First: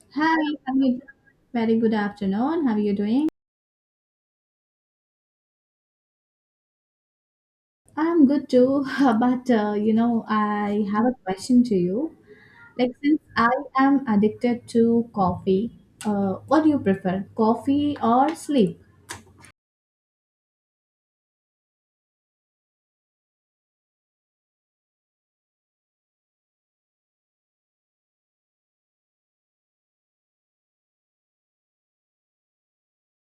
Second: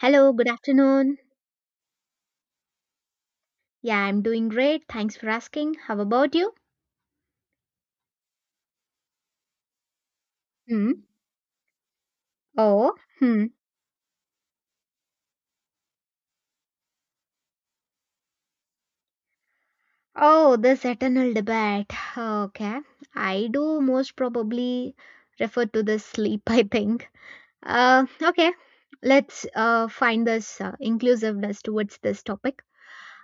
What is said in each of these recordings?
Hello, Hi, good how you- afternoon. very good afternoon. How are you doing? Yeah, I'm doing great. Thanks for asking. How about you? I'm good too, but I Hmm. have a question to you. Like, Oh, since hmm. I am addicted to coffee, what do you prefer, coffee or sleep? Oh, this eternal debate. Okay. I do most probably refer to the sleep, I think. Uh, okay. Let's find this inclusiveness towards this topic.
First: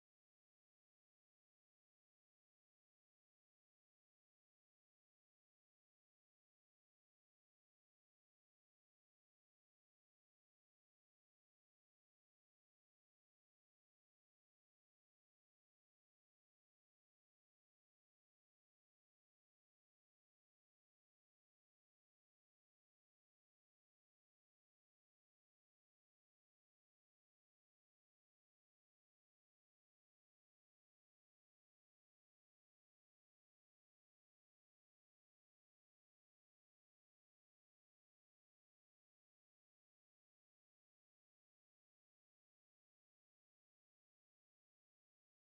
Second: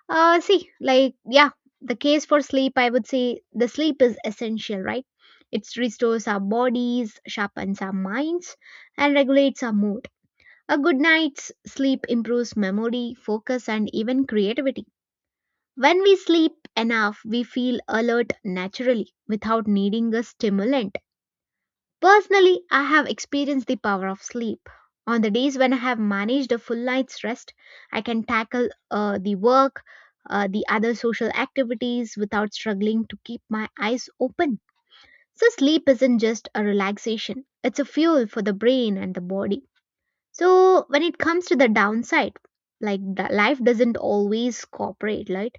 See, like, yeah, the case for sleep, I would say the sleep is essential, right? It restores our bodies, sharpens our minds, and regulates our mood. A good night's sleep improves memory, focus, and even creativity. When we sleep enough, we feel alert naturally without needing a stimulant. Personally, I have experienced the power of sleep. On the days when I have managed a full night's rest, I can tackle the work, the other social activities without struggling to keep my eyes open. So, sleep isn't just a relaxation, it's a fuel for the brain and the body. So when it comes to the downside, like the life doesn't always cooperate, right?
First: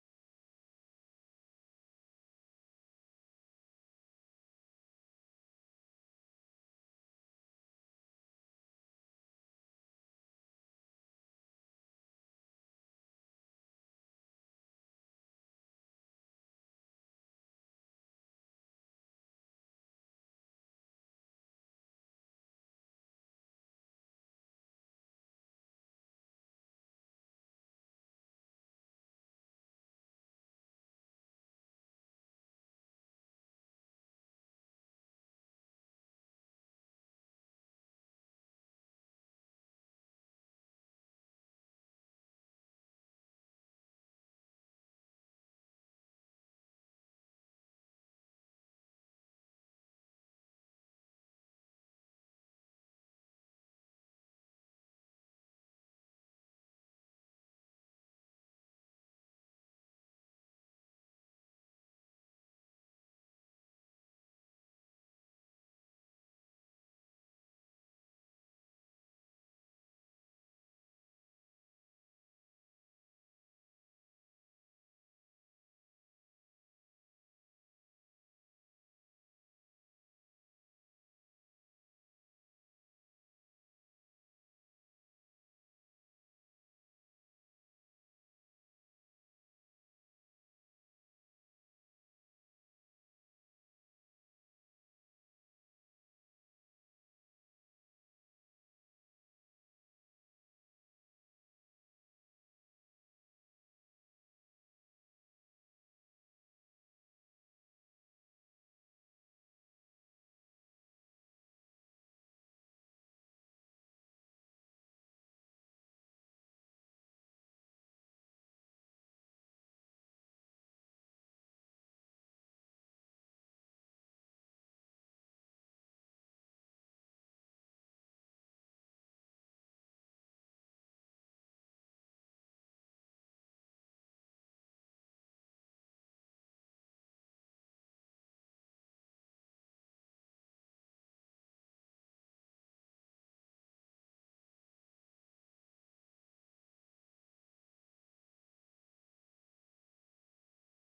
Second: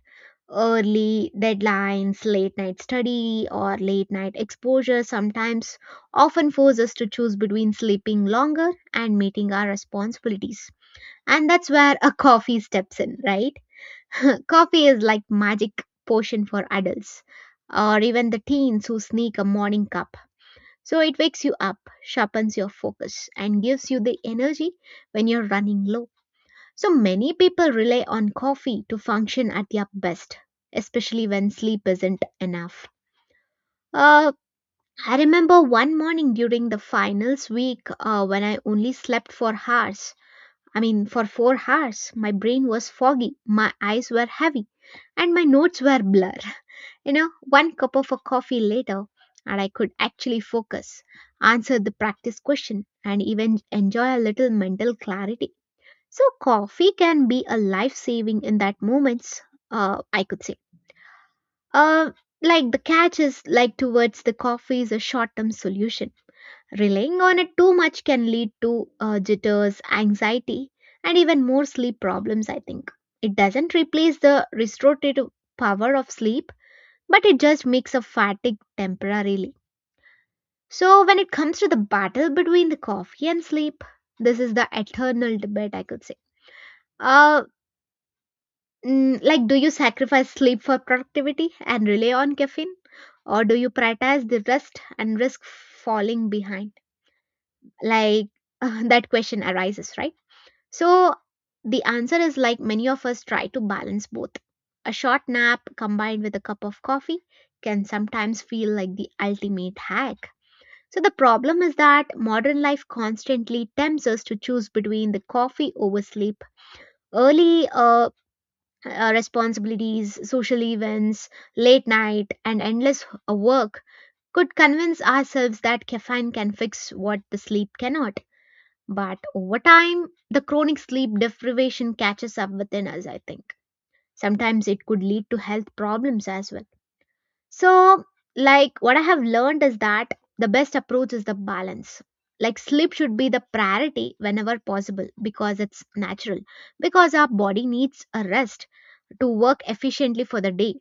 Early deadlines, late night study, or late night exposure sometimes often force us to choose between sleeping longer and meeting our responsibilities. And that's where a coffee steps in, right? Coffee is like magic potion for adults or even the teens who sneak a morning cup, so it wakes you up, sharpens your focus, and gives you the energy when you're running low. So many people rely on coffee to function at their best, especially when sleep isn't enough. Uh, I remember one morning during the finals week when I only slept for hours. I mean, for 4 hours, my brain was foggy, my eyes were heavy, and my notes were blur. You know, one cup of a coffee later, and I could actually focus, answer the practice question, and even enjoy a little mental clarity. So, coffee can be a life saving in that moments, I could say. Uh, like the catch is like towards the coffee is a short term solution. Relying on it too much can lead to jitters, anxiety, and even more sleep problems, I think. It doesn't replace the restorative power of sleep, but it just makes a fatigue temporarily. So when it comes to the battle between the coffee and sleep, this is the eternal debate I could say. Uh like do you sacrifice sleep for productivity and rely on caffeine, or do you prioritize the rest and risk falling behind? Like, that question arises, right? So the answer is like many of us try to balance both. A short nap combined with a cup of coffee can sometimes feel like the ultimate hack. So the problem is that modern life constantly tempts us to choose between the coffee over sleep, early responsibilities, social events, late night, and endless work. Could convince ourselves that caffeine can fix what the sleep cannot. But over time, the chronic sleep deprivation catches up within us, I think. Sometimes it could lead to health problems as well. So, like what I have learned is that the best approach is the balance. Like sleep should be the priority whenever possible because it's natural, because our body needs a rest to work efficiently for the day,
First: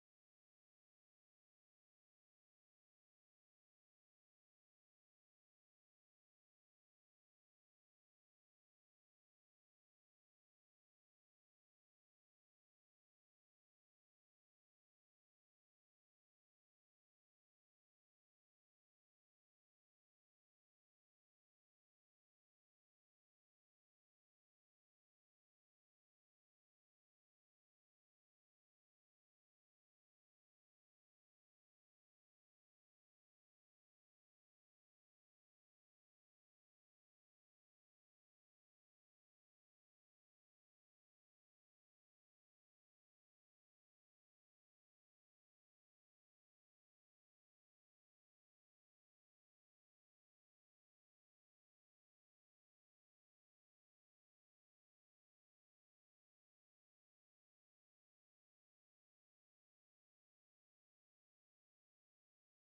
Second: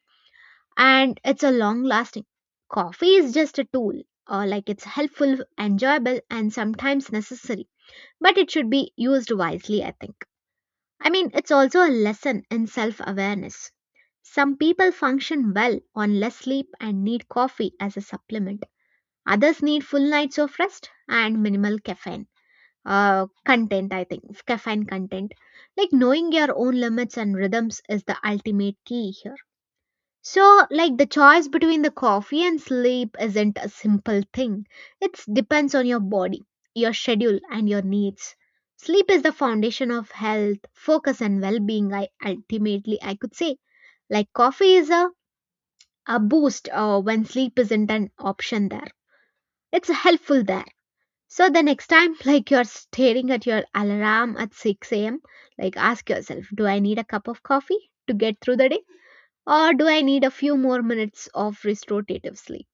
and it's a long lasting. Coffee is just a tool, or like it's helpful, enjoyable, and sometimes necessary, but it should be used wisely, I think. I mean, it's also a lesson in self awareness. Some people function well on less sleep and need coffee as a supplement. Others need full nights of rest and minimal caffeine content, I think. Caffeine content. Like knowing your own limits and rhythms is the ultimate key here. So, like the choice between the coffee and sleep isn't a simple thing, it depends on your body, your schedule, and your needs. Sleep is the foundation of health, focus, and well being, I ultimately I could say. Like coffee is a boost when sleep isn't an option there. It's helpful there. So the next time, like you're staring at your alarm at 6 a.m., like ask yourself, do I need a cup of coffee to get through the day? Or do I need a few more minutes of restorative sleep?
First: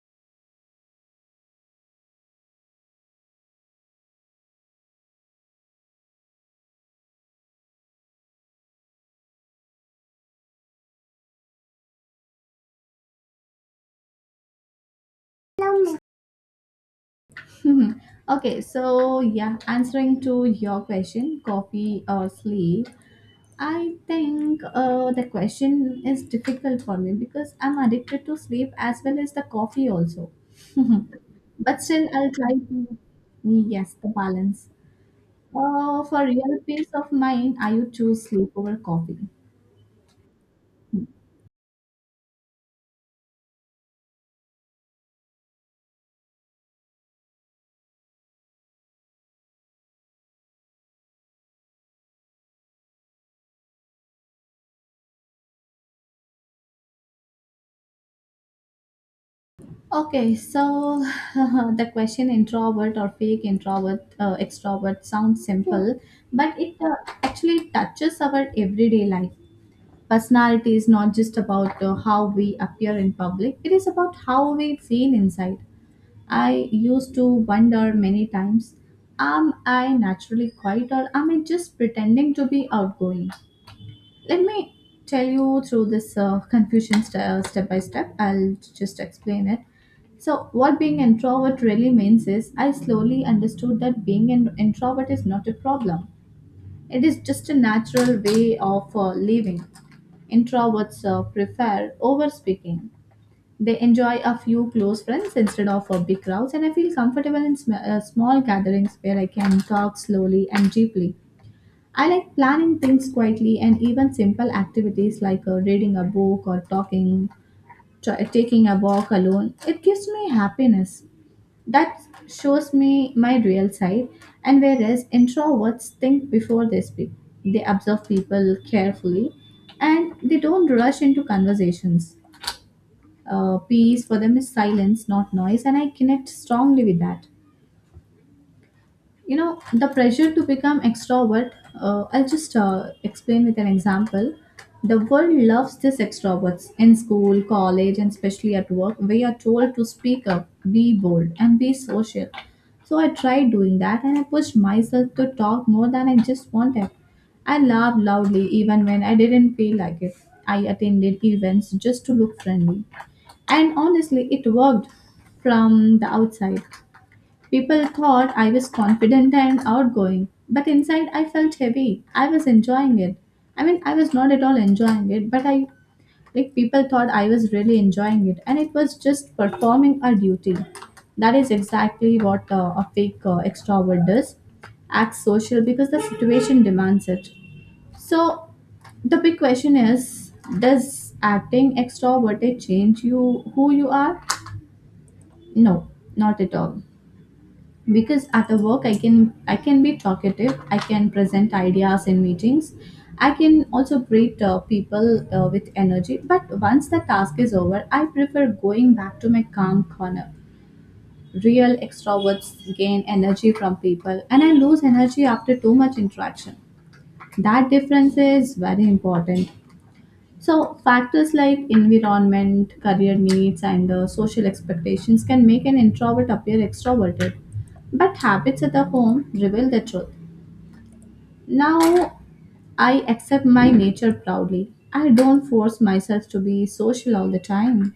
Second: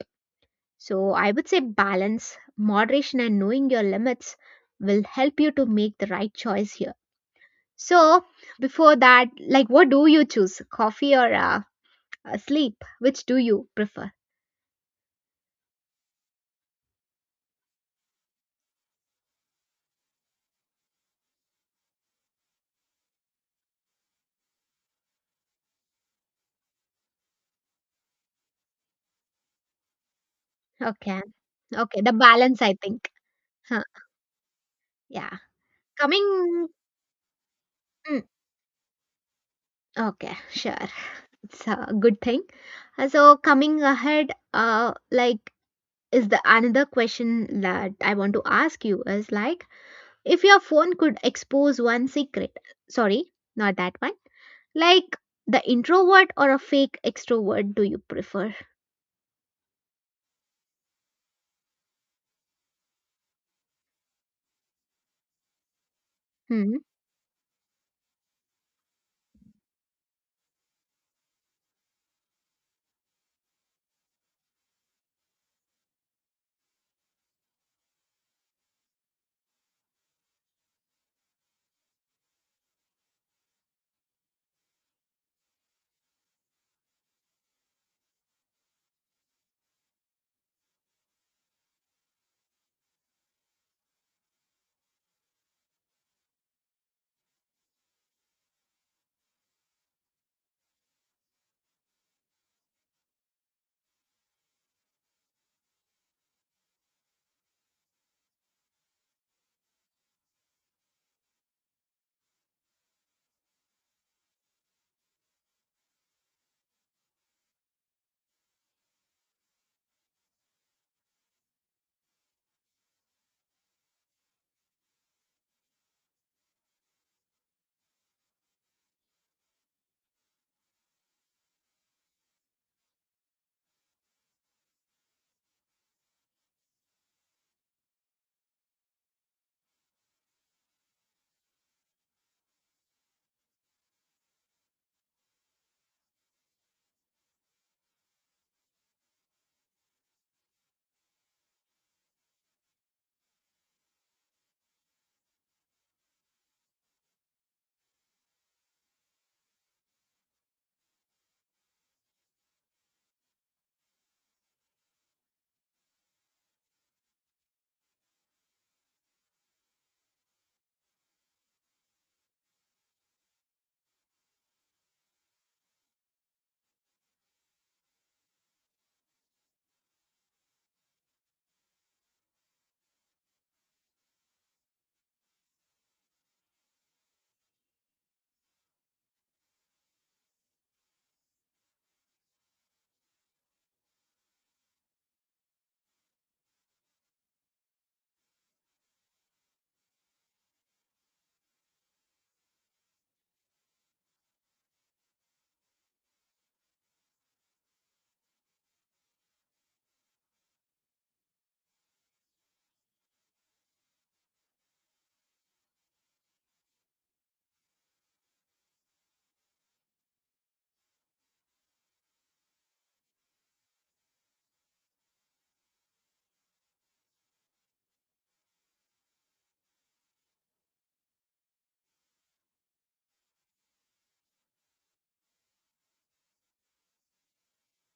So I would say balance, moderation, and knowing your limits will help you to make the right choice here. So before that, like what do you choose? Coffee or sleep? Which do you prefer? Okay, so yeah, answering to your question, coffee or sleep, I think the question is difficult for me because I'm addicted to sleep as well as the coffee also, Okay. but Okay, still the I'll try balance, I to, think. Huh, yes, the balance. yeah. For real Coming, peace of mind, I would mm, choose sleep over coffee. okay, sure. It's a good thing. So coming ahead, like is the another question that I want to ask you is like if your phone could expose one secret, sorry, not that one. Like the introvert or a fake extrovert do you prefer? Okay, so the question introvert or fake introvert extrovert sounds simple, but it Hmm. uh, actually touches our everyday life. Personality is not just about how we appear in public, it is about how we feel inside. I used to wonder many times, am I naturally quiet, or am I just pretending to be outgoing? Let me tell you through this confusion step by step. I'll just explain it. So, what being introvert really means is, I slowly understood that being an introvert is not a problem. It is just a natural way of living. Introverts prefer over speaking. They enjoy a few close friends instead of a big crowds, and I feel comfortable in small gatherings where I can talk slowly and deeply. I like planning things quietly, and even simple activities like reading a book or talking, taking a walk alone. It gives me happiness. That shows me my real side. And whereas introverts think before they speak, they observe people carefully, and they don't rush into conversations. Peace for them is silence, not noise, and I connect strongly with that. You know, the pressure to become extrovert, I'll just explain with an example. The world loves this extroverts. In school, college, and especially at work, we are told to speak up, be bold, and be social. So I tried doing that, and I pushed myself to talk more than I just wanted. I laughed loudly even when I didn't feel like it. I attended events just to look friendly. And honestly, it worked from the outside. People thought I was confident and outgoing, but inside I felt heavy. I was enjoying it. I mean, I was not at all enjoying it, but I, like, people thought I was really enjoying it, and it was just performing a duty. That is exactly what a fake extrovert does, acts social because the situation demands it. So, the big question is, does acting extroverted change you who you are? No, not at all. Because at a work I can be talkative, I can present ideas in meetings, I can also greet people with energy, but once the task is over, I prefer going back to my calm corner. Real extroverts gain energy from people, and I lose energy after too much interaction. That difference is very important. So, factors like environment, career needs, and the social expectations can make an introvert appear extroverted. But habits at the home reveal the truth. Now, I accept my nature proudly. I don't force myself to be social all the time.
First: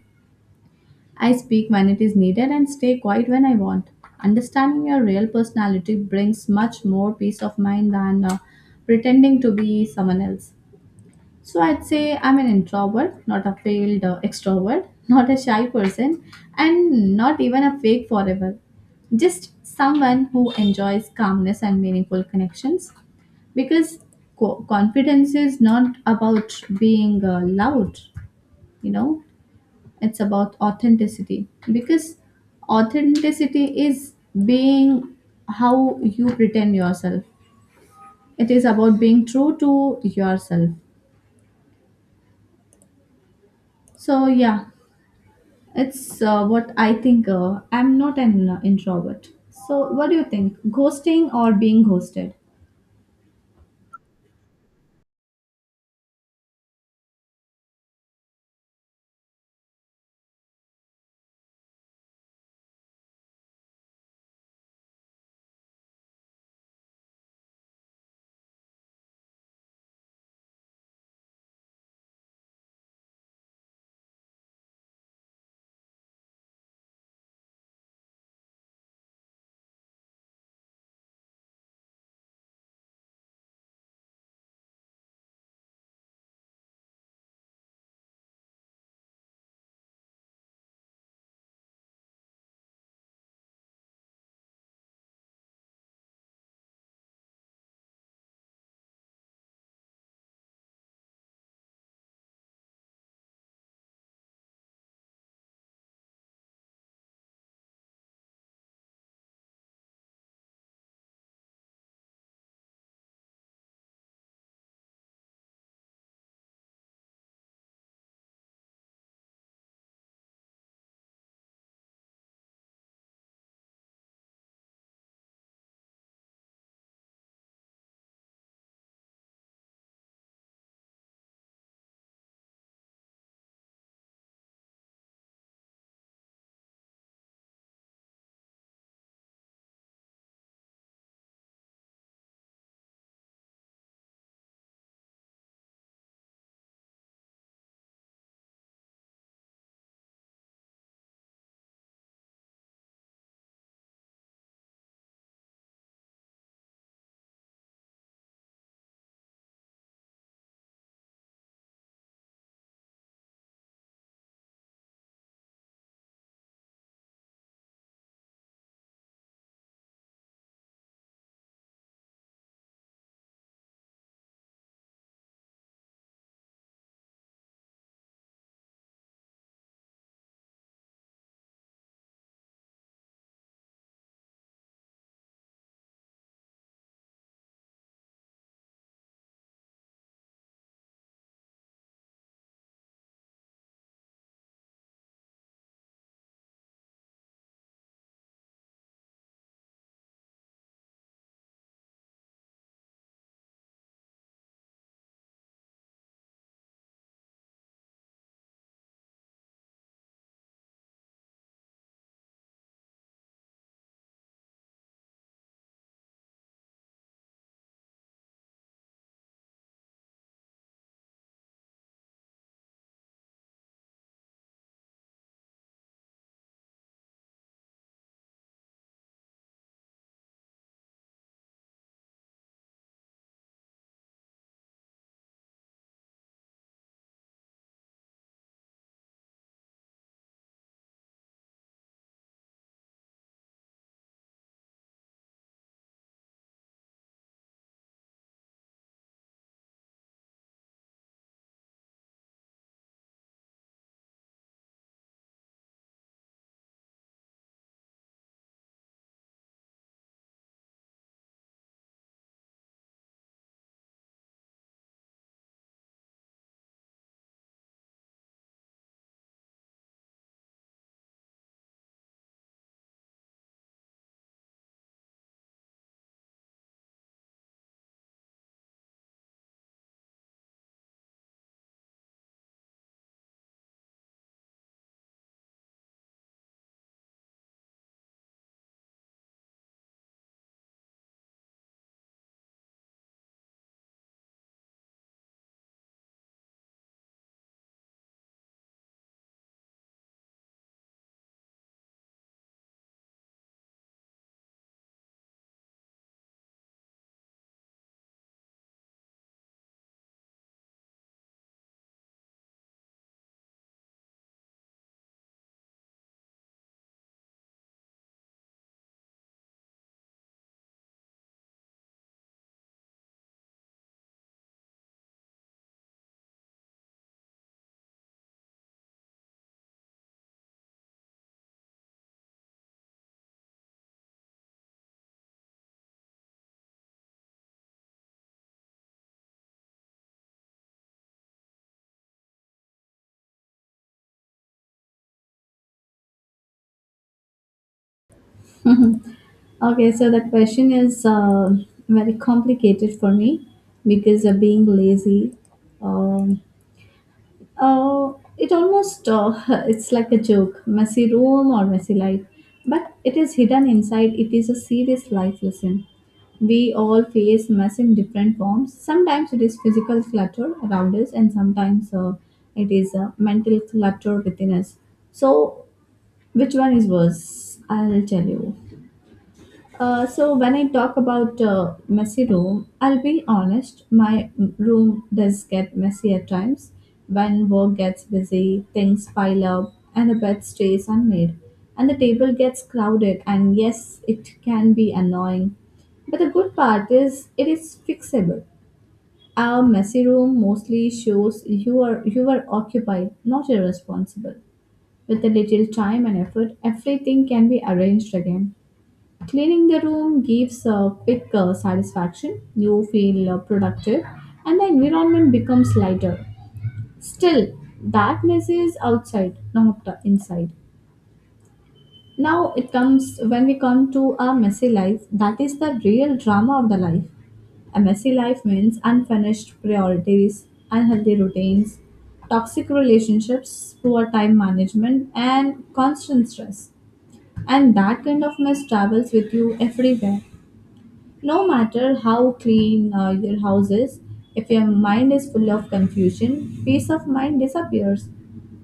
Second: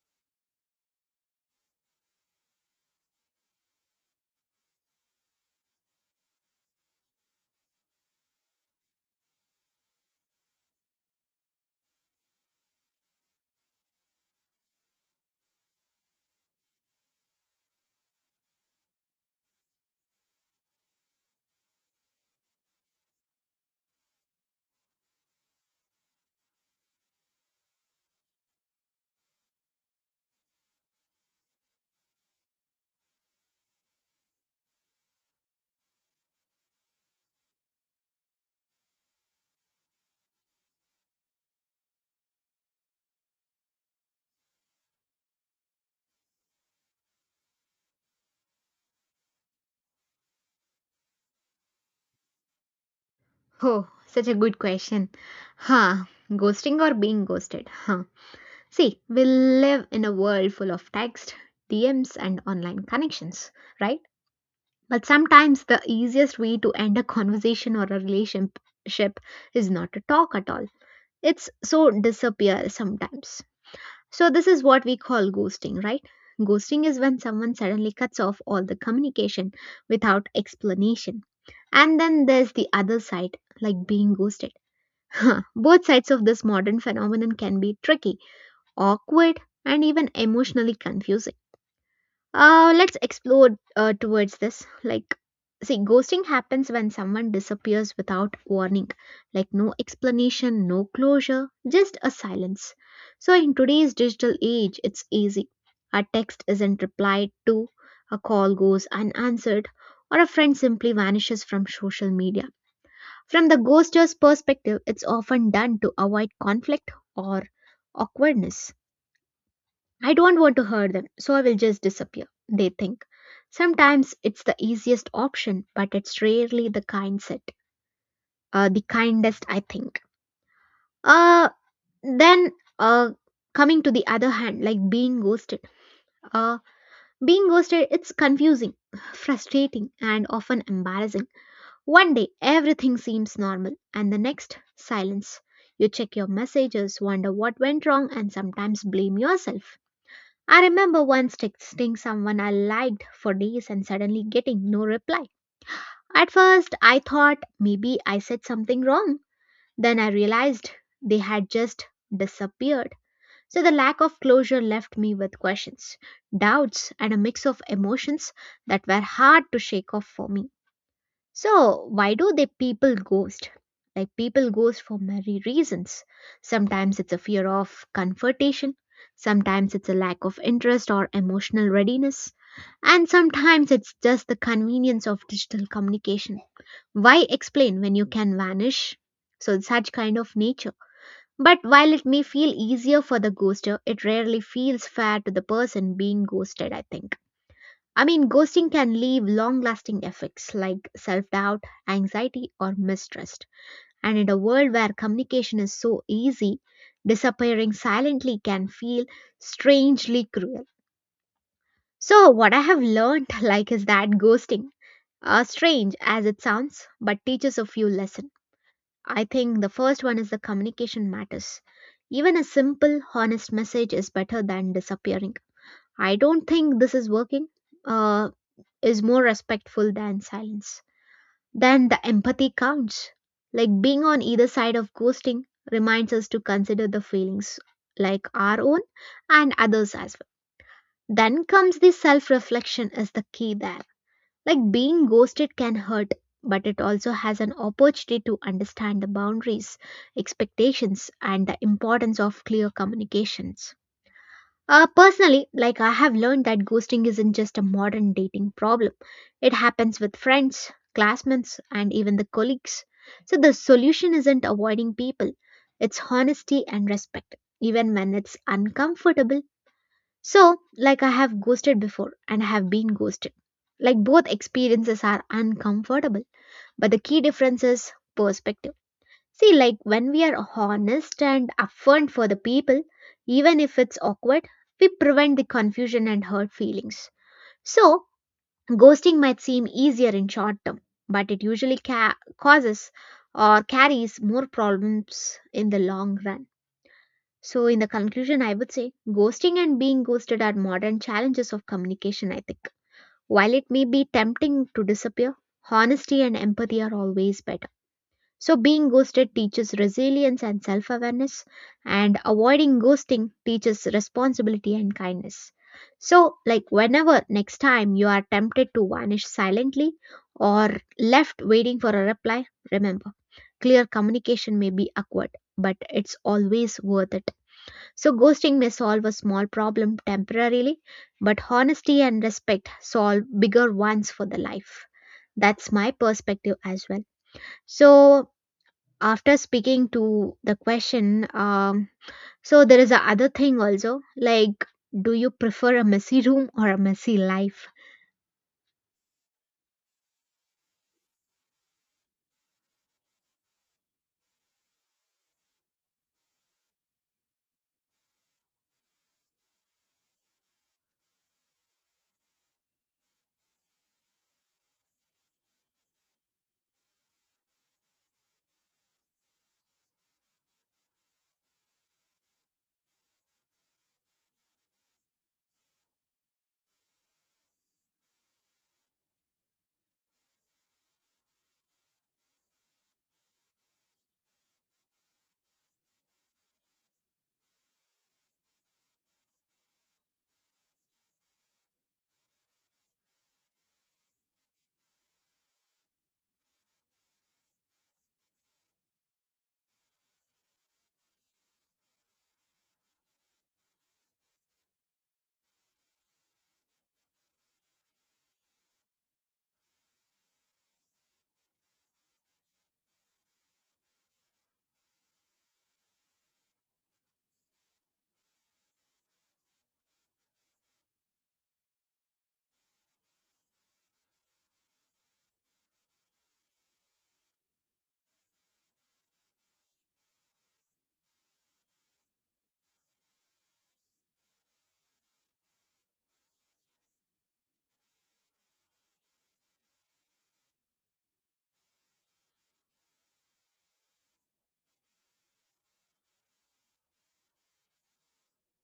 I speak when it is needed, and stay quiet when I want. Understanding your real personality brings much more peace of mind than pretending to be someone else. So I'd say I'm an introvert, not a failed extrovert, not a shy person, and not even a fake forever. Just someone who enjoys calmness and meaningful connections, because confidence is not about being loud, you know, it's about authenticity, because authenticity is being how you pretend yourself, it is about being true to yourself. So, yeah, it's what I think. I'm not an introvert. So, what do you think? Ghosting or being ghosted? Oh, such a good question. Huh. Ghosting or being ghosted? Huh. See, we live in a world full of text, DMs, and online connections, right? But sometimes the easiest way to end a conversation or a relationship is not to talk at all. It's so disappear sometimes. So, this is what we call ghosting, right? Ghosting is when someone suddenly cuts off all the communication without explanation. And then there's the other side, like being ghosted. Both sides of this modern phenomenon can be tricky, awkward, and even emotionally confusing. Let's explore towards this. Like, see, ghosting happens when someone disappears without warning, like, no explanation, no closure, just a silence. So, in today's digital age, it's easy. A text isn't replied to, a call goes unanswered, or a friend simply vanishes from social media. From the ghoster's perspective, it's often done to avoid conflict or awkwardness. I don't want to hurt them, so I will just disappear, they think. Sometimes it's the easiest option, but it's rarely the kindest, I think. Uh, then, uh, Coming to the other hand, like being ghosted. Uh, Being ghosted, it's confusing, frustrating, and often embarrassing. One day, everything seems normal, and the next, silence. You check your messages, wonder what went wrong, and sometimes blame yourself. I remember once texting someone I liked for days and suddenly getting no reply. At first, I thought maybe I said something wrong. Then I realized they had just disappeared. So the lack of closure left me with questions, doubts, and a mix of emotions that were hard to shake off for me. So, why do they people ghost? Like people ghost for many reasons. Sometimes it's a fear of confrontation, sometimes it's a lack of interest or emotional readiness, and sometimes it's just the convenience of digital communication. Why explain when you can vanish? So, it's such kind of nature. But while it may feel easier for the ghoster, it rarely feels fair to the person being ghosted, I think. I mean, ghosting can leave long lasting effects like self doubt, anxiety, or mistrust. And in a world where communication is so easy, disappearing silently can feel strangely cruel. So, what I have learned, like, is that ghosting, strange as it sounds, but teaches a few lessons. I think the first one is the communication matters. Even a simple, honest message is better than disappearing. I don't think this is working. Uh, is more respectful than silence. Then the empathy counts. Like being on either side of ghosting reminds us to consider the feelings like our own and others as well. Then comes the self reflection is the key there. Like being ghosted can hurt, but it also has an opportunity to understand the boundaries, expectations, and the importance of clear communications. Personally, like I have learned that ghosting isn't just a modern dating problem. It happens with friends, classmates, and even the colleagues. So the solution isn't avoiding people, it's honesty and respect, even when it's uncomfortable. So, like I have ghosted before and I have been ghosted. Like both experiences are uncomfortable, but the key difference is perspective. See, like when we are honest and upfront for the people, even if it's awkward, we prevent the confusion and hurt feelings. So, ghosting might seem easier in short term, but it usually causes or carries more problems in the long run. So, in the conclusion, I would say ghosting and being ghosted are modern challenges of communication, I think. While it may be tempting to disappear, honesty and empathy are always better. So, being ghosted teaches resilience and self awareness, and avoiding ghosting teaches responsibility and kindness. So, like, whenever next time you are tempted to vanish silently or left waiting for a reply, remember clear communication may be awkward, but it's always worth it. So, ghosting may solve a small problem temporarily, but honesty and respect solve bigger ones for the life. That's my perspective as well. So, after speaking to the question so there is a other thing also like do you prefer a messy room or a messy life? Okay, so that question is very complicated for me because of being lazy. Um it almost, it's like a joke, messy room or messy life, but it is hidden inside. It is a serious life lesson. We all face mess in different forms. Sometimes it is physical clutter around us, and sometimes it is mental clutter within us. So, which one is worse? I'll tell you. So when I talk about messy room, I'll be honest. My room does get messy at times. When work gets busy, things pile up, and the bed stays unmade, and the table gets crowded. And yes, it can be annoying. But the good part is it is fixable. Our messy room mostly shows you are occupied, not irresponsible. With a little time and effort, everything can be arranged again. Cleaning the room gives a quick satisfaction, you feel productive, and the environment becomes lighter. Still, that mess is outside, not inside. Now it comes, when we come to a messy life, that is the real drama of the life. A messy life means unfinished priorities, unhealthy routines, toxic relationships, poor time management, and constant stress. And that kind of mess travels with you everywhere. No matter how clean your house is, if your mind is full of confusion, peace of mind disappears.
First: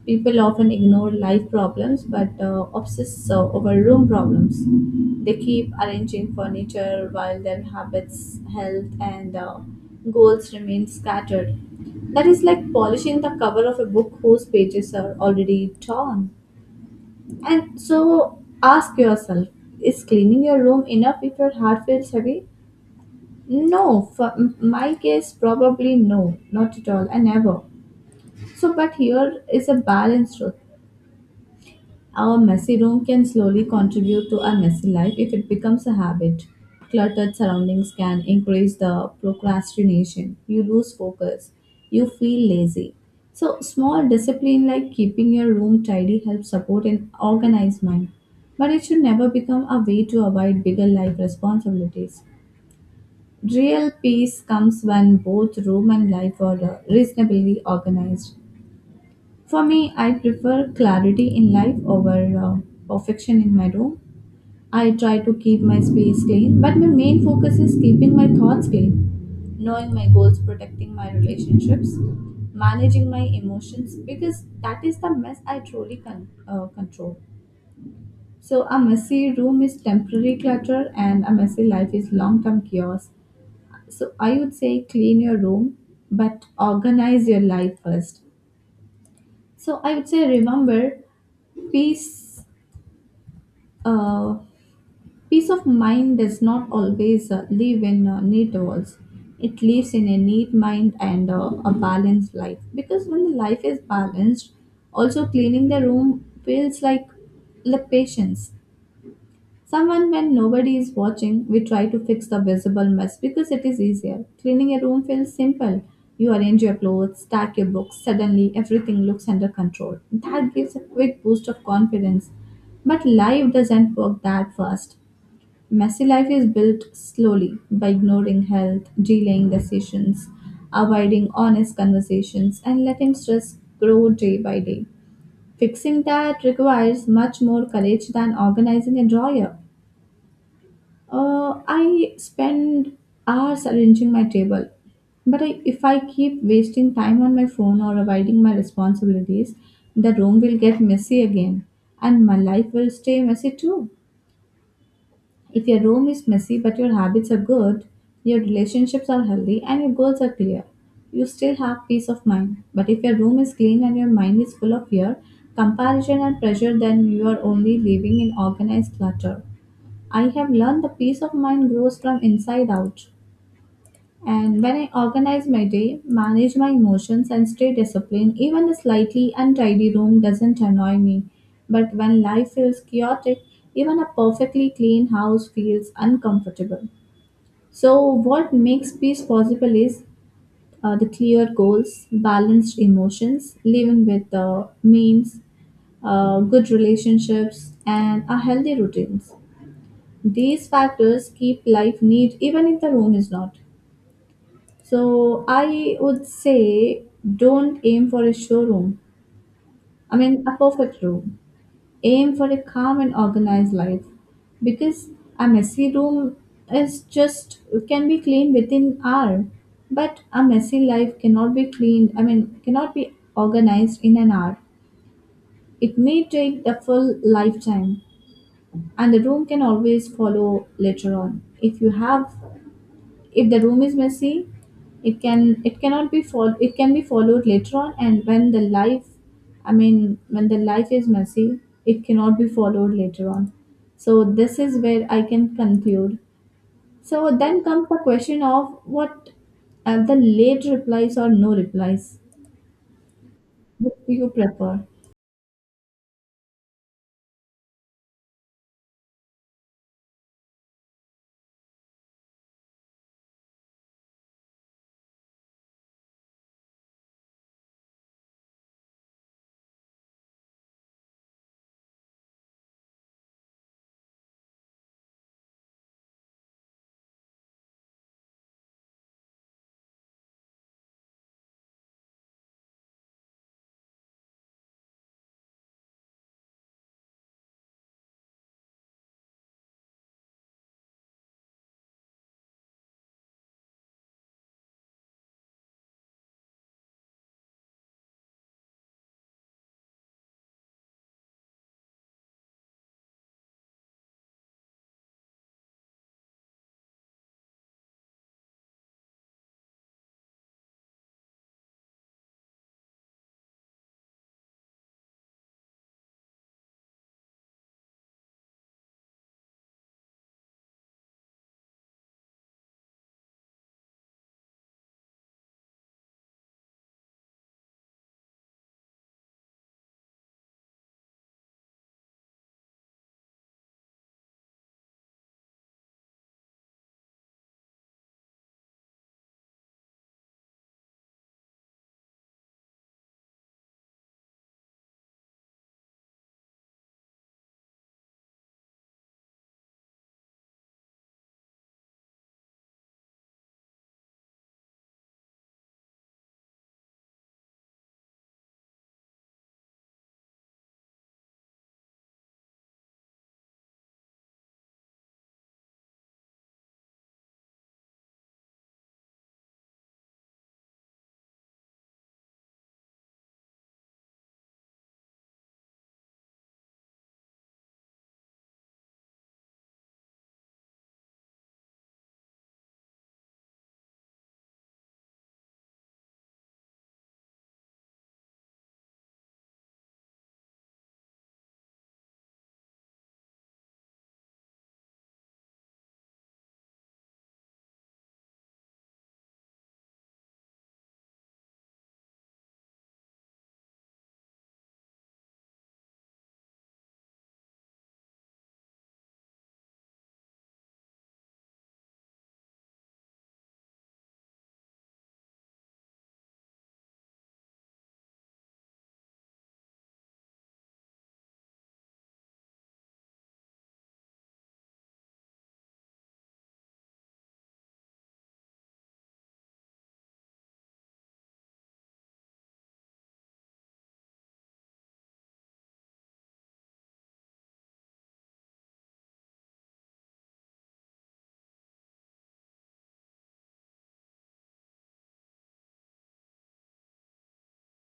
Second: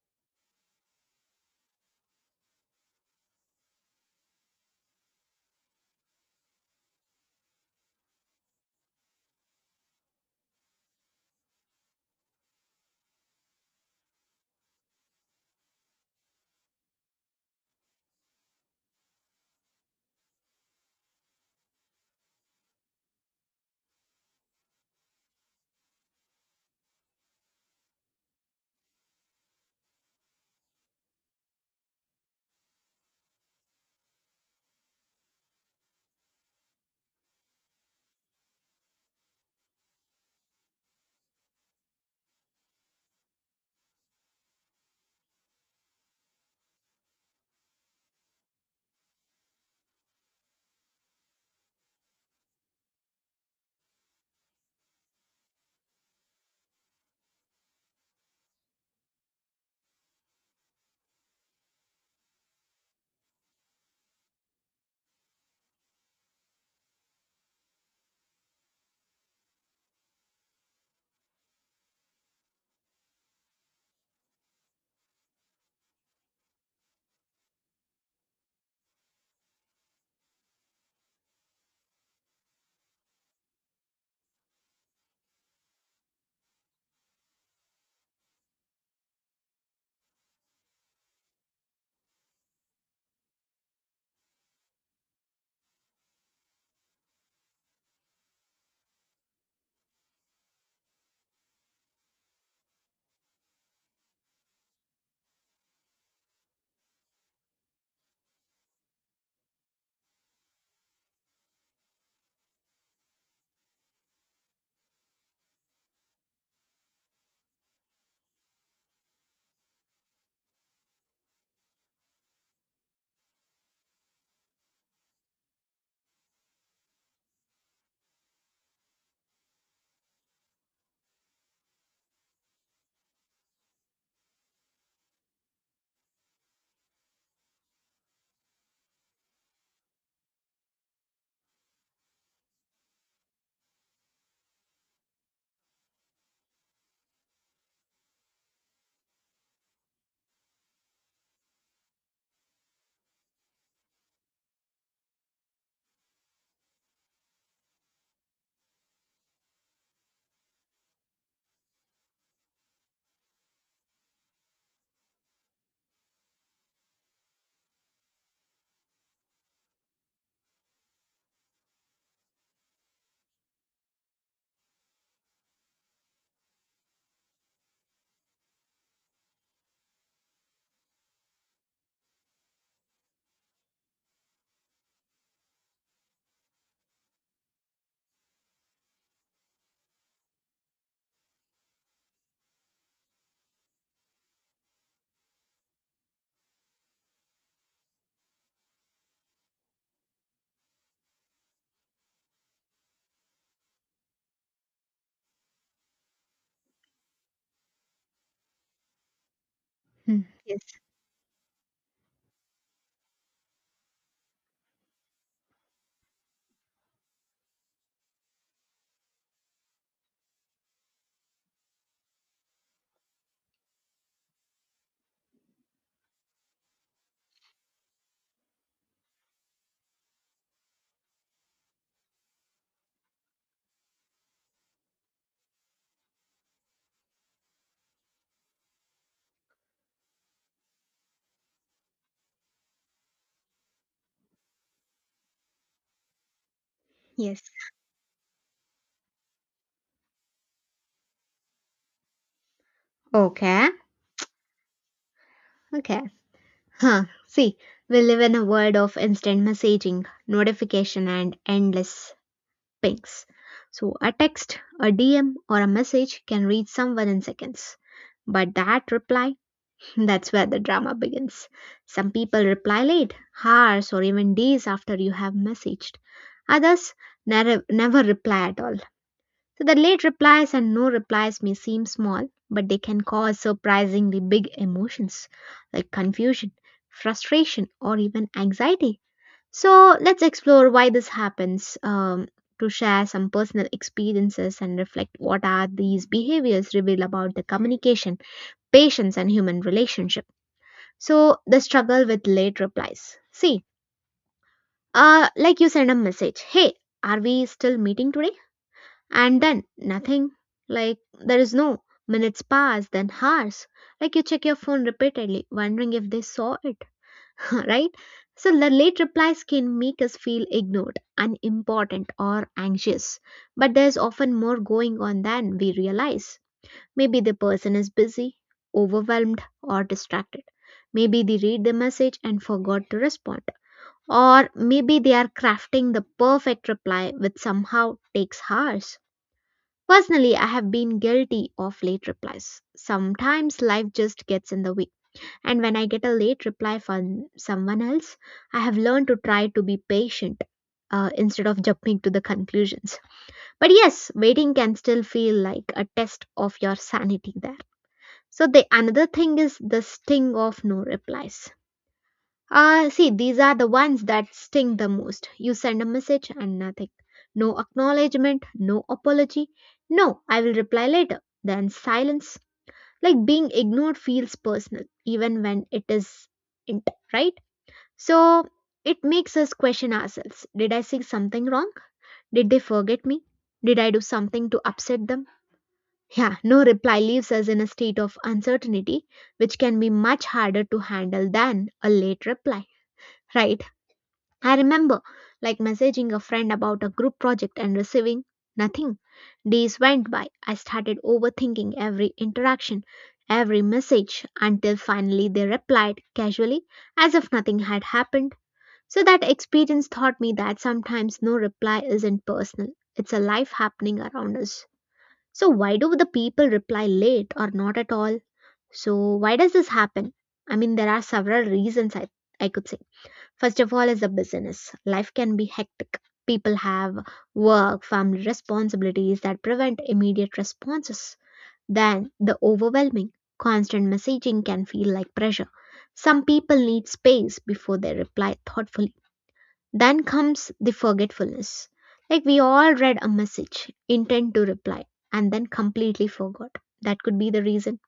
People often ignore life problems but obsess over room problems. They keep arranging furniture while their habits, health, and goals remain scattered. That is like polishing the cover of a book whose pages are already torn. And so ask yourself, is cleaning your room enough if your heart feels heavy? No, for my case, probably no, not at all, I never. So, but here is a balanced truth. Our messy room can slowly contribute to our messy life if it becomes a habit. Cluttered surroundings can increase the procrastination. You lose focus. You feel lazy. So, small discipline like keeping your room tidy helps support an organized mind. But it should never become a way to avoid bigger life responsibilities. Real peace comes when both room and life are reasonably organized. For me, I prefer clarity in life over perfection in my room. I try to keep my space clean, but my main focus is keeping my thoughts clean, knowing my goals, protecting my relationships, managing my emotions, because that is the mess I truly control. So, a messy room is temporary clutter, and a messy life is long term chaos. So I would say clean your room, but organize your life first. So I would say remember, peace, uh, peace of mind does not always live in neat walls. It lives in a neat mind and a balanced life. Because when the life is balanced, also cleaning the room feels like patience. Someone when nobody is watching, we try to fix the visible mess because it is easier. Cleaning a room feels simple. You arrange your clothes, stack your books, suddenly everything looks under control. That gives a quick boost of confidence. But life doesn't work that fast. Messy life is built slowly by ignoring health, delaying decisions, avoiding honest conversations, and letting stress grow day by day. Fixing that requires much more courage than organizing a drawer. I spend hours arranging my table, but I, if I keep wasting time on my phone or avoiding my responsibilities, the room will get messy again, and my life will stay messy too. If your room is messy but your habits are good, your relationships are healthy, and your goals are clear, you still have peace of mind. But if your room is clean and your mind is full of fear, comparison, and pressure, then you are only living in organized clutter. I have learned the peace of mind grows from inside out. And when I organize my day, manage my emotions, and stay disciplined, even a slightly untidy room doesn't annoy me. But when life feels chaotic, even a perfectly clean house feels uncomfortable. So, what makes peace possible is the clear goals, balanced emotions, living with means, good relationships, and a healthy routines. These factors keep life neat even if the room is not. So I would say, don't aim for a showroom. I Hmm. mean a Yes, perfect room. Aim for a calm and organized life. Because a messy room is just, can be cleaned within hour. But a messy life cannot be cleaned, I mean cannot be organized in an hour. It may take the full lifetime, and the room can always follow later on. If you have If the room is messy, it cannot be it can be followed later on, and when the life, I mean when the life is messy, it cannot be followed later on. So this is where I can conclude. So yes. then comes the question of what are the late replies or no replies. Okay, What do you prefer? okay. Huh, see, we live in a world of instant messaging notification and endless pings. So a text, a dm, or a message can reach someone in seconds, but that reply, that's where the drama begins. Some people reply late, hours or even days after you have messaged. Others never reply at all. So the late replies and no replies may seem small, but they can cause surprisingly big emotions like confusion, frustration, or even anxiety. So let's explore why this happens, to share some personal experiences and reflect what are these behaviors reveal about the communication, patience, and human relationship. So the struggle with late replies. See, like you send a message, hey, are we still meeting today? And then nothing. Like there is no minutes pass, then hours. Like you check your phone repeatedly, wondering if they saw it, right? So the late replies can make us feel ignored, unimportant, or anxious. But there's often more going on than we realize. Maybe the person is busy, overwhelmed, or distracted. Maybe they read the message and forgot to respond. Or maybe they are crafting the perfect reply which somehow takes hours. Personally, I have been guilty of late replies. Sometimes life just gets in the way. And when I get a late reply from someone else, I have learned to try to be patient instead of jumping to the conclusions. But yes, waiting can still feel like a test of your sanity there. So the another thing is the sting of no replies. See, these are the ones that sting the most. You send a message and nothing. No acknowledgement, no apology. No, I will reply later. Then silence. Like being ignored feels personal, even when it is int, right? So it makes us question ourselves. Did I say something wrong? Did they forget me? Did I do something to upset them? Yeah, no reply leaves us in a state of uncertainty, which can be much harder to handle than a late reply. Right? I remember like messaging a friend about a group project and receiving nothing. Days went by. I started overthinking every interaction, every message, until finally they replied casually as if nothing had happened. So that experience taught me that sometimes no reply isn't personal, it's a life happening around us. So, why do the people reply late or not at all? So, why does this happen? I mean, there are several reasons I could say. First of all, is the business. Life can be hectic. People have work, family responsibilities that prevent immediate responses. Then, the overwhelming, constant messaging can feel like pressure. Some people need space before they reply thoughtfully. Then comes the forgetfulness. Like we all read a message, intend to reply, and then completely forgot. That could be the reason.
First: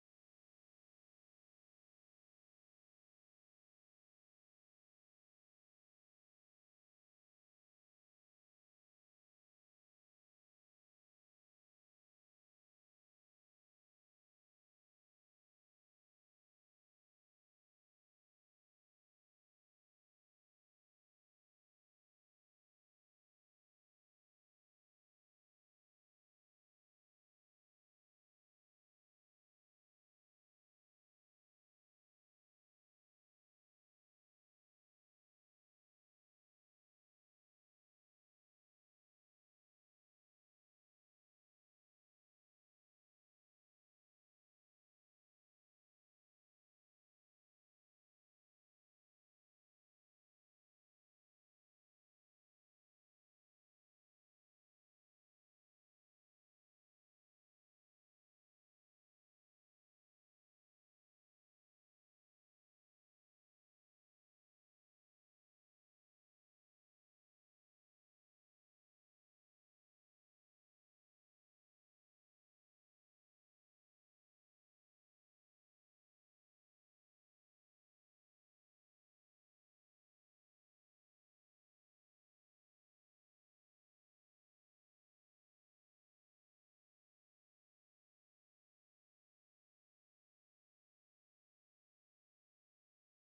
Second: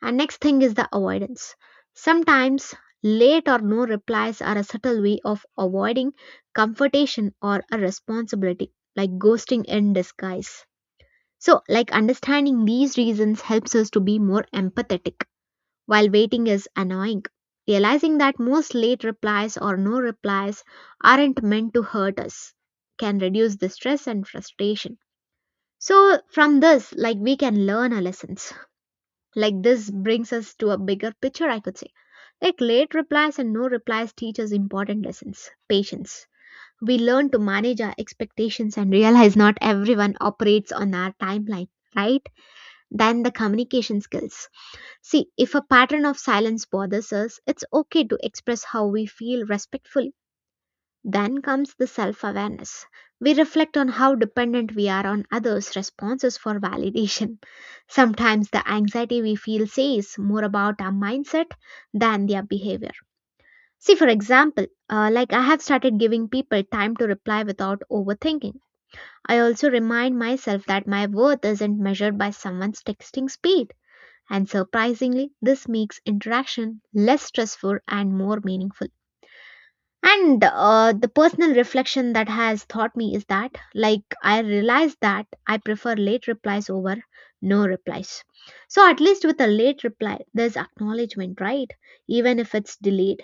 And next thing is the avoidance. Sometimes late or no replies are a subtle way of avoiding confrontation or a responsibility, like ghosting in disguise. So, like understanding these reasons helps us to be more empathetic while waiting is annoying. Realizing that most late replies or no replies aren't meant to hurt us can reduce the stress and frustration. So, from this, like we can learn our lessons. Like this brings us to a bigger picture, I could say. Like late replies and no replies teach us important lessons patience. We learn to manage our expectations and realize not everyone operates on our timeline, right? Then the communication skills. See, if a pattern of silence bothers us, it's okay to express how we feel respectfully. Then comes the self awareness. We reflect on how dependent we are on others' responses for validation. Sometimes the anxiety we feel says more about our mindset than their behavior. See, for example, like I have started giving people time to reply without overthinking. I also remind myself that my worth isn't measured by someone's texting speed and surprisingly, this makes interaction less stressful and more meaningful. And the personal reflection that has taught me is that, like, I realized that I prefer late replies over no replies. So, at least with a late reply, there's acknowledgement, right? Even if it's delayed.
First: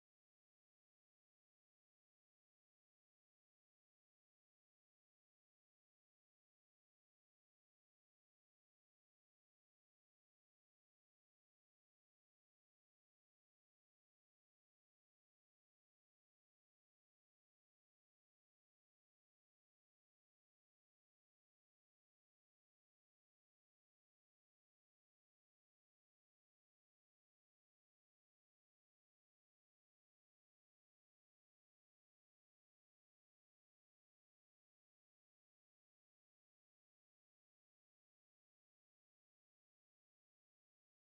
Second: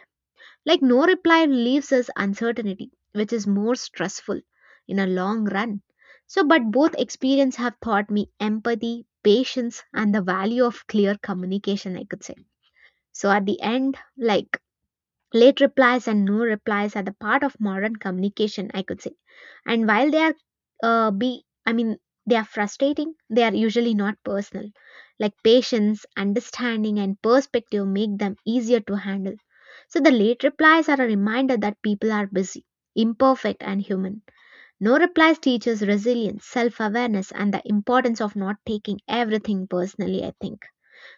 Like no reply leaves us uncertainty, which is more stressful in a long run. So, but both experience have taught me empathy, patience, and the value of clear communication, I could say. So at the end, like late replies and no replies are the part of modern communication, I could say. And while they are be I mean they are frustrating, they are usually not personal. Like patience, understanding, and perspective make them easier to handle. So the late replies are a reminder that people are busy, imperfect, and human. No replies teaches resilience, self awareness, and the importance of not taking everything personally, I think.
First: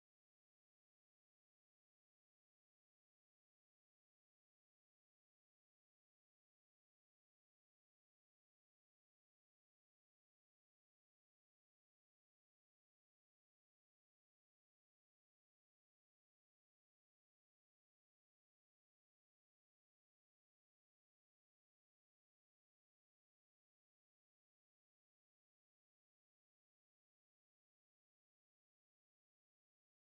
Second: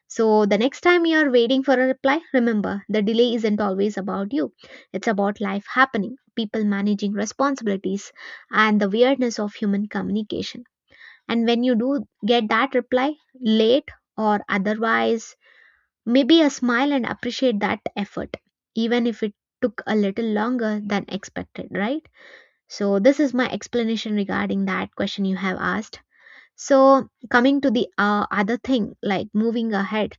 So the next time you're waiting for a reply, remember the delay isn't always about you, it's about life happening, people managing responsibilities, and the weirdness of human communication. And when you do get that reply, late or otherwise, maybe a smile and appreciate that effort, even if it took a little longer than expected, right? So, this is my explanation regarding that question you have asked. So, coming to the other thing, like moving ahead,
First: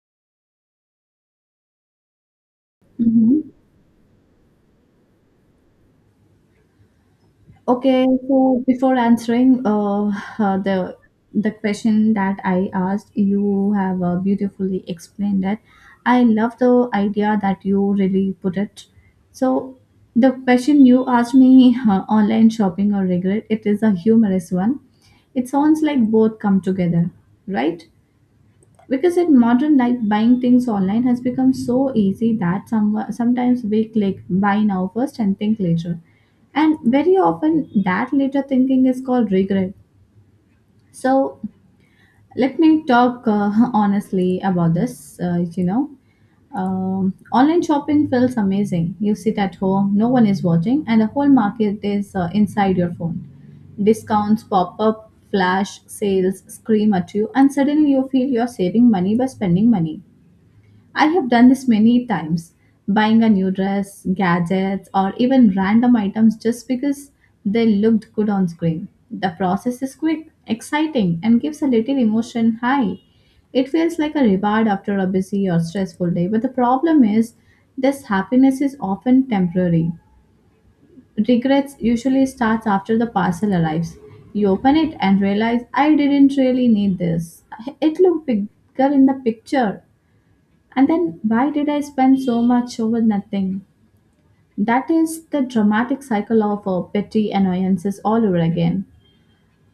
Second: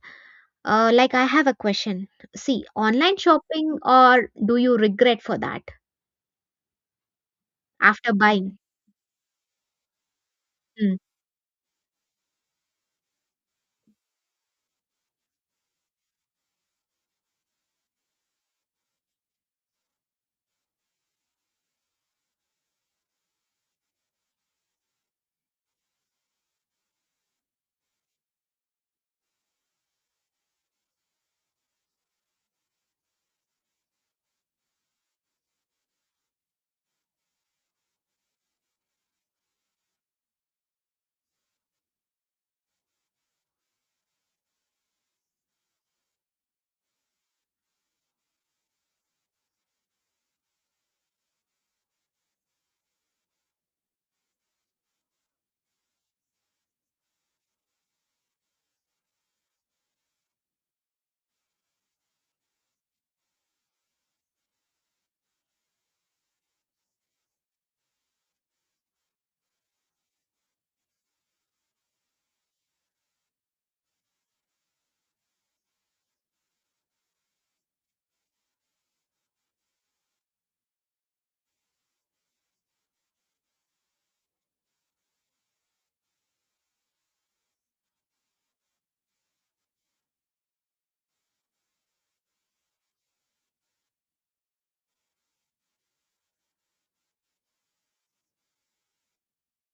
like I have a question. See, online Hmm. shopping, or do you regret for that Okay, after buying? so before answering uh, Hmm. the the question that I asked, you have beautifully explained it. I love the idea that you really put it. So the question you asked me, online shopping or regret, it is a humorous one. It sounds like both come together, right? Because in modern life, buying things online has become so easy that sometimes we click buy now first and think later. And very often, that later thinking is called regret. So, let me talk honestly about this. You know, online shopping feels amazing. You sit at home, no one is watching, and the whole market is inside your phone. Discounts pop up, flash sales scream at you, and suddenly you feel you're saving money by spending money. I have done this many times, buying a new dress, gadgets, or even random items just because they looked good on screen. The process is quick, exciting, and gives a little emotion high. It feels like a reward after a busy or stressful day, but the problem is this happiness is often temporary. Regrets usually starts after the parcel arrives. You open it and realize, I didn't really need this. It looked bigger in the picture. And then, why did I spend so much over nothing? That is the dramatic cycle of petty annoyances all over again.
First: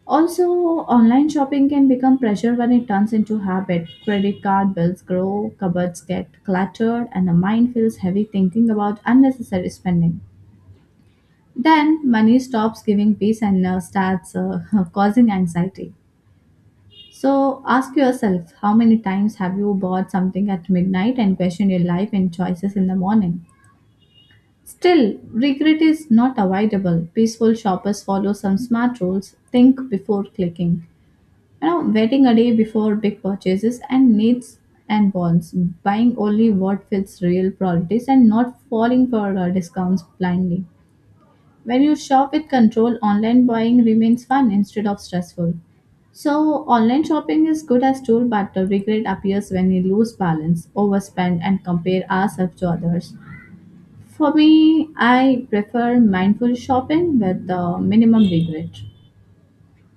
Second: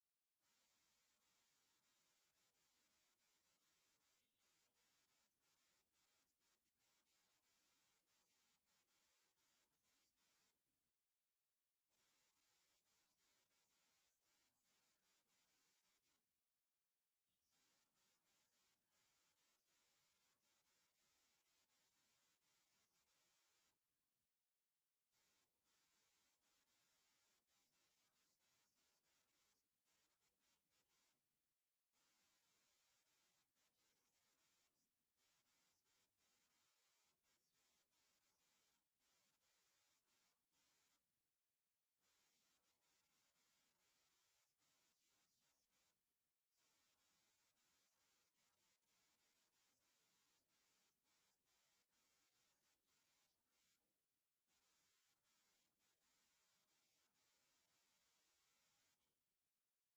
Also, online shopping can become pressure when it turns into habit. Credit card bills grow, cupboards get cluttered, and the mind feels heavy thinking about unnecessary spending. Then, money stops giving peace and starts causing anxiety. So, ask yourself, how many times have you bought something at midnight and questioned your life and choices in the morning? Still, regret is not avoidable. Peaceful shoppers follow some smart rules, think before clicking. You know, waiting a day before big purchases and needs and wants, buying only what fits real priorities and not falling for discounts blindly. When you shop with control, online buying remains fun instead of stressful. So, online shopping is good as tool, but the regret appears when we lose balance, overspend, and compare ourselves to others. For me, I prefer mindful shopping with minimum regret.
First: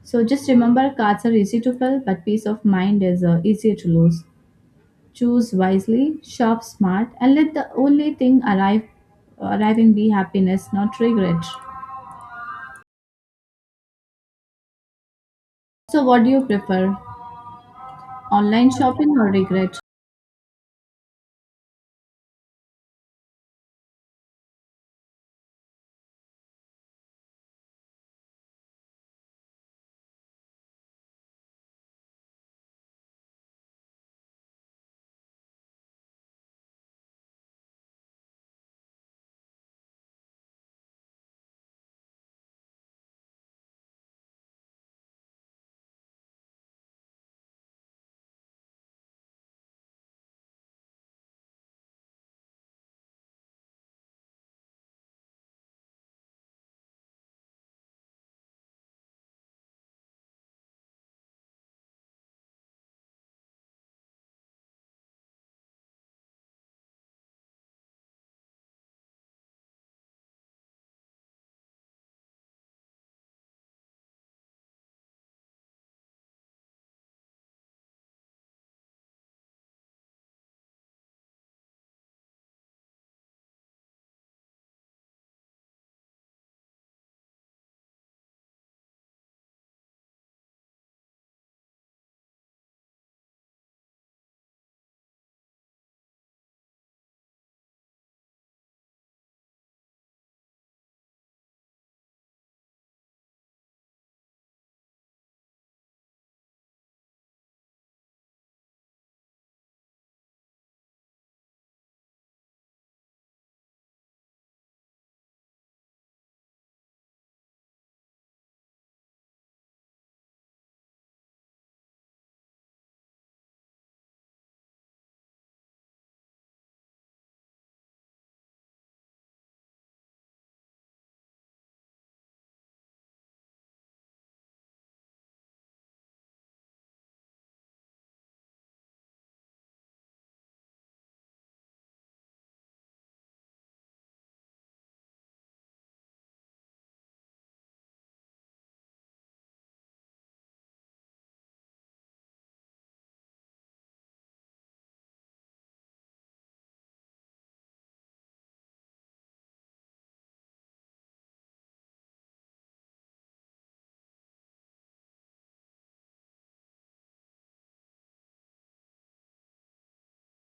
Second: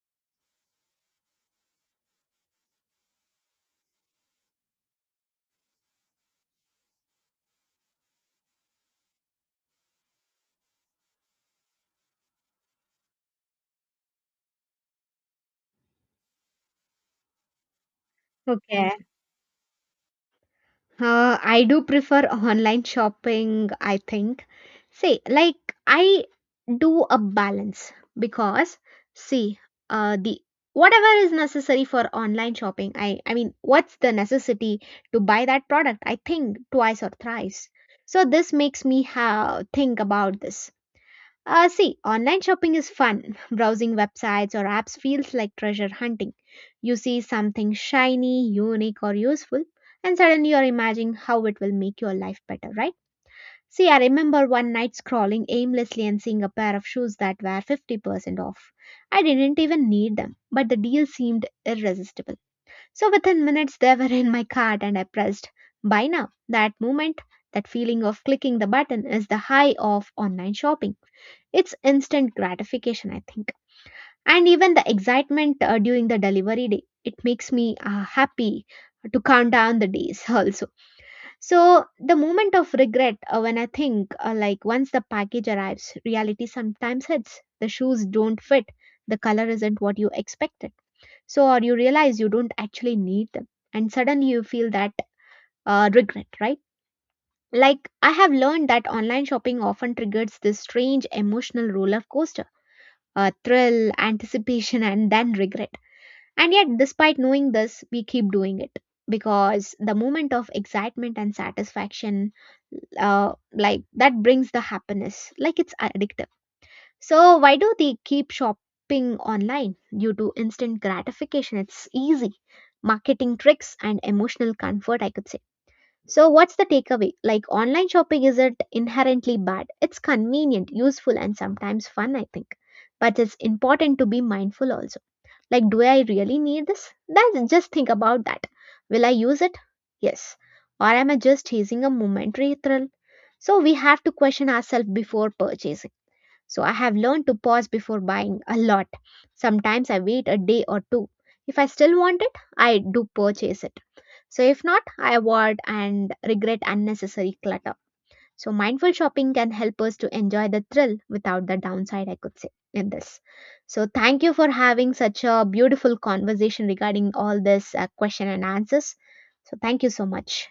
So just remember, cards are easy to fill, but peace of mind is easier to lose. Choose wisely, shop smart, and let the only thing arrive arriving be happiness, not regret. So what do you prefer? Online Okay. shopping or regret? I do prefer online shopping, I think. See, like I do a balance because see, the whatever is necessary for online shopping, I mean, what's the necessity to buy that product? I think twice or thrice. So this makes me think about this. See, online shopping is fun. Browsing websites or apps feels like treasure hunting. You see something shiny, unique, or useful, and suddenly you're imagining how it will make your life better, right? See, I remember one night scrolling aimlessly and seeing a pair of shoes that were 50% off. I didn't even need them, but the deal seemed irresistible. So within minutes, they were in my cart and I pressed buy now. That moment, that feeling of clicking the button is the high of online shopping. It's instant gratification, I think. And even the excitement during the delivery day, it makes me happy to count down the days also. So the moment of regret when I think, like once the package arrives, reality sometimes hits. The shoes don't fit. The color isn't what you expected. So or you realize you don't actually need them, and suddenly you feel that regret, right? Like I have learned that online shopping often triggers this strange emotional roller coaster, thrill, anticipation, and then regret. And yet, despite knowing this, we keep doing it because the moment of excitement and satisfaction like that brings the happiness like it's addictive. So why do they keep shopping online? Due to instant gratification, it's easy marketing tricks and emotional comfort, I could say. So what's the takeaway? Like online shopping isn't inherently bad. It's convenient, useful, and sometimes fun, I think. But it's important to be mindful also, like, do I really need this? That just think about that. Will I use it? Yes. Or am I just chasing a momentary thrill? So we have to question ourselves before purchasing. So I have learned to pause before buying a lot. Sometimes I wait a day or two. If I still want it, I do purchase it. So if not, I avoid and regret unnecessary clutter. So, mindful shopping can help us to enjoy the thrill without the downside, I could say, in this. So, thank you for having such a beautiful conversation regarding all this question and answers. So, thank you so much.